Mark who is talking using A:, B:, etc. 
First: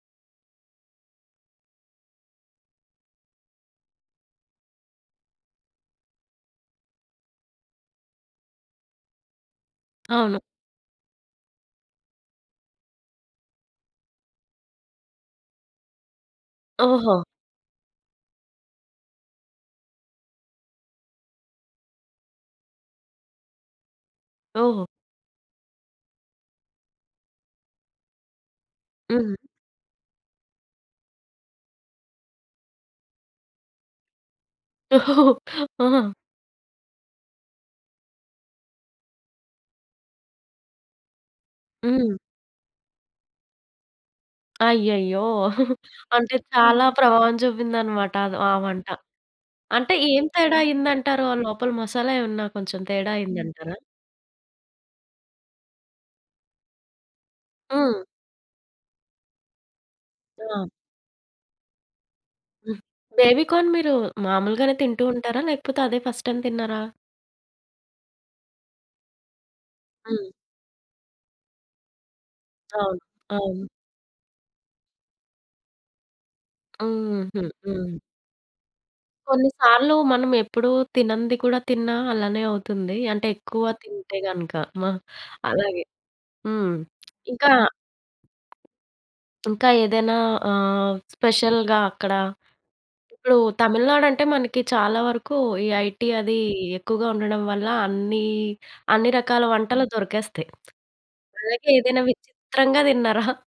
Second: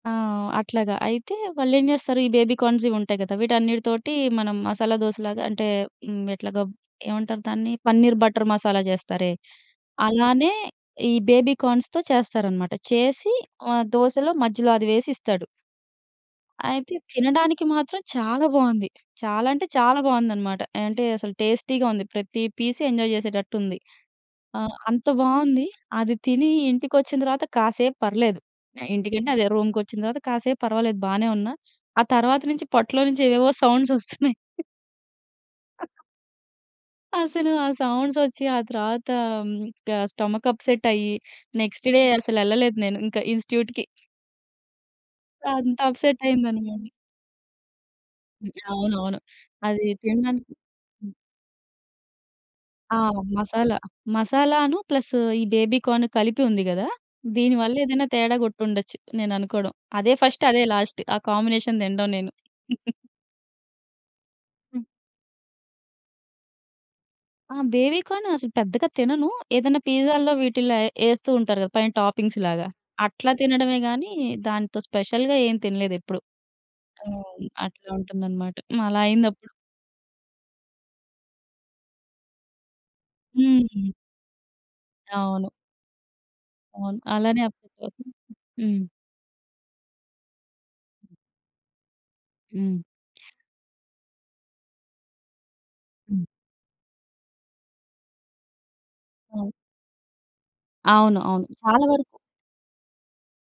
A: ఆ! అట్లాగా. అయితే, వాళ్ళేం జేస్తారు, ఈ బేబీ కార్న్‌సివుంటాయి గదా! వీటన్నిటితోటి మనం మసాలా దోసలాగా అంటే, "హ్మ్, ఎట్లాగ, ఏవంటారు దాన్ని?" పన్నీర్ బటర్ మసాలా చేస్తారే,
B: అవును.
A: అలానే ఈ బేబీ కార్న్స్‌తో చేస్తారనమాట. చేసి ఆహ్, దోసలో మధ్యలో అది వేసిస్తాడు. అయితే
B: ఓహో!
A: తినడానికి మాత్రం చాలా బావుంది. చాలా అంటే చాలా బావుందనమాట. ఆహ్, అంటే, అసలు టేస్టీగా ఉంది. ప్రతీ పీస్ ఎంజాయ్ చేసేటట్టుంది. ఆహ్,
B: ఓహో!
A: అంత బావుంది. అది తినీ ఇంటికొచ్చిన తర్వాత కాసేపు పర్లేదు. ఇంటికంటే
B: హ్మ్.
A: అదే రూమ్‌కొచ్చిన తర్వాత కాసేపు పర్వాలేదు బానే ఉన్నా. ఆ తర్వాత నించి పొట్లో నించి ఏవేవో సౌండ్సొస్తున్నయి.
B: ఆహాహా!
A: అసలు ఆ సౌండ్సొచ్చి, ఆ తర్వాతా క స్టొమక్ అప్సట్టయ్యి, నెక్స్‌ట్ డే
B: హ్మ్.
A: అసలెళ్ళలేదు నేను ఇంక ఇన్‌స్ట్యూట్‌కి.
B: అయ్యయ్యో! అంటే, చాలా
A: అంతప్సట్టయిందనుకోండి.
B: ప్రభావం చూపిందనమాట. అదు
A: హ్మ్.
B: ఆ వంట.
A: అవునవును. అదీ
B: అంటే, ఏం
A: తిండానికి.
B: తేడా
A: హ్మ్.
B: అయ్యిందంటారు? ఆ లోపల మసాలా ఏవన్నా కొంచెం
A: ఆ!
B: తేడా
A: మసాలా.
B: అయిందంటారా?
A: మసాలా అనూ ప్లస్ ఈ బేబీ కార్న్ కలిపి ఉంది గదా! దీని వల్ల
B: హ్మ్.
A: ఏదన్నా తేడా గొట్టుండచ్చు, నేననుకోడం. అదే ఫస్ట్, అదే
B: ఆ!
A: లాస్ట్. ఆ కాంబినేషన్ తిండం నేను.
B: బేబీ కార్న్ మీరూ మాములుగానే
A: హ్మ్.
B: తింటూ ఉంటారా? లేకపోతే, అదే ఫస్ట్ టైమ్ తిన్నారా?
A: ఆ! బేబీ కాను అసలు పెద్దగా తినను. ఏదన్నా పీజాల్లో,
B: హ్మ్.
A: వీటిల్లో ఎ యేస్తూ ఉంటారు గదా పైన టాపింగ్స్‌లాగా.
B: అవును.
A: అట్లా
B: అవును.
A: తినడమే గానీ, దాంతో స్పెషల్‌గా ఏం తినలేదెప్పుడూ.
B: హ్మ్. హుహు.
A: హ్మ్. అట్లా
B: హ్మ్.
A: ఉంటుందనమాట. హ్మ్. అలా
B: కొన్ని
A: అయిందప్పుడు.
B: సార్లూ మనమెప్పుడూ తినంది కూడా తిన్నా అలానే అవుతుందీ. అంటే, ఎక్కువ
A: హ్మ్.
B: తింటే గనక. మ
A: అవును.
B: అలాగే హ్మ్.
A: అవును. అలానే
B: ఇంకా
A: అప్సెట్టవుతుంది. హ్మ్.
B: ఇంకా ఏదైనా ఆహ్, స్పెషల్‌గా అక్కడా
A: హ్మ్.
B: ఇప్పుడూ తమిళనాడంటే మనకి చాలా వరకూ ఈ ఐటీ
A: హ్మ్.
B: అదీ ఎక్కువగా ఉండడం వల్ల అన్నీ, అన్ని రకాల
A: ఆ!
B: వంటలు దొరికేస్తయి.
A: అవును. అవును.
B: అలాగే
A: చాలా
B: ఏదైనా
A: వరుకు
B: విచిత్రంగా దిన్నారా?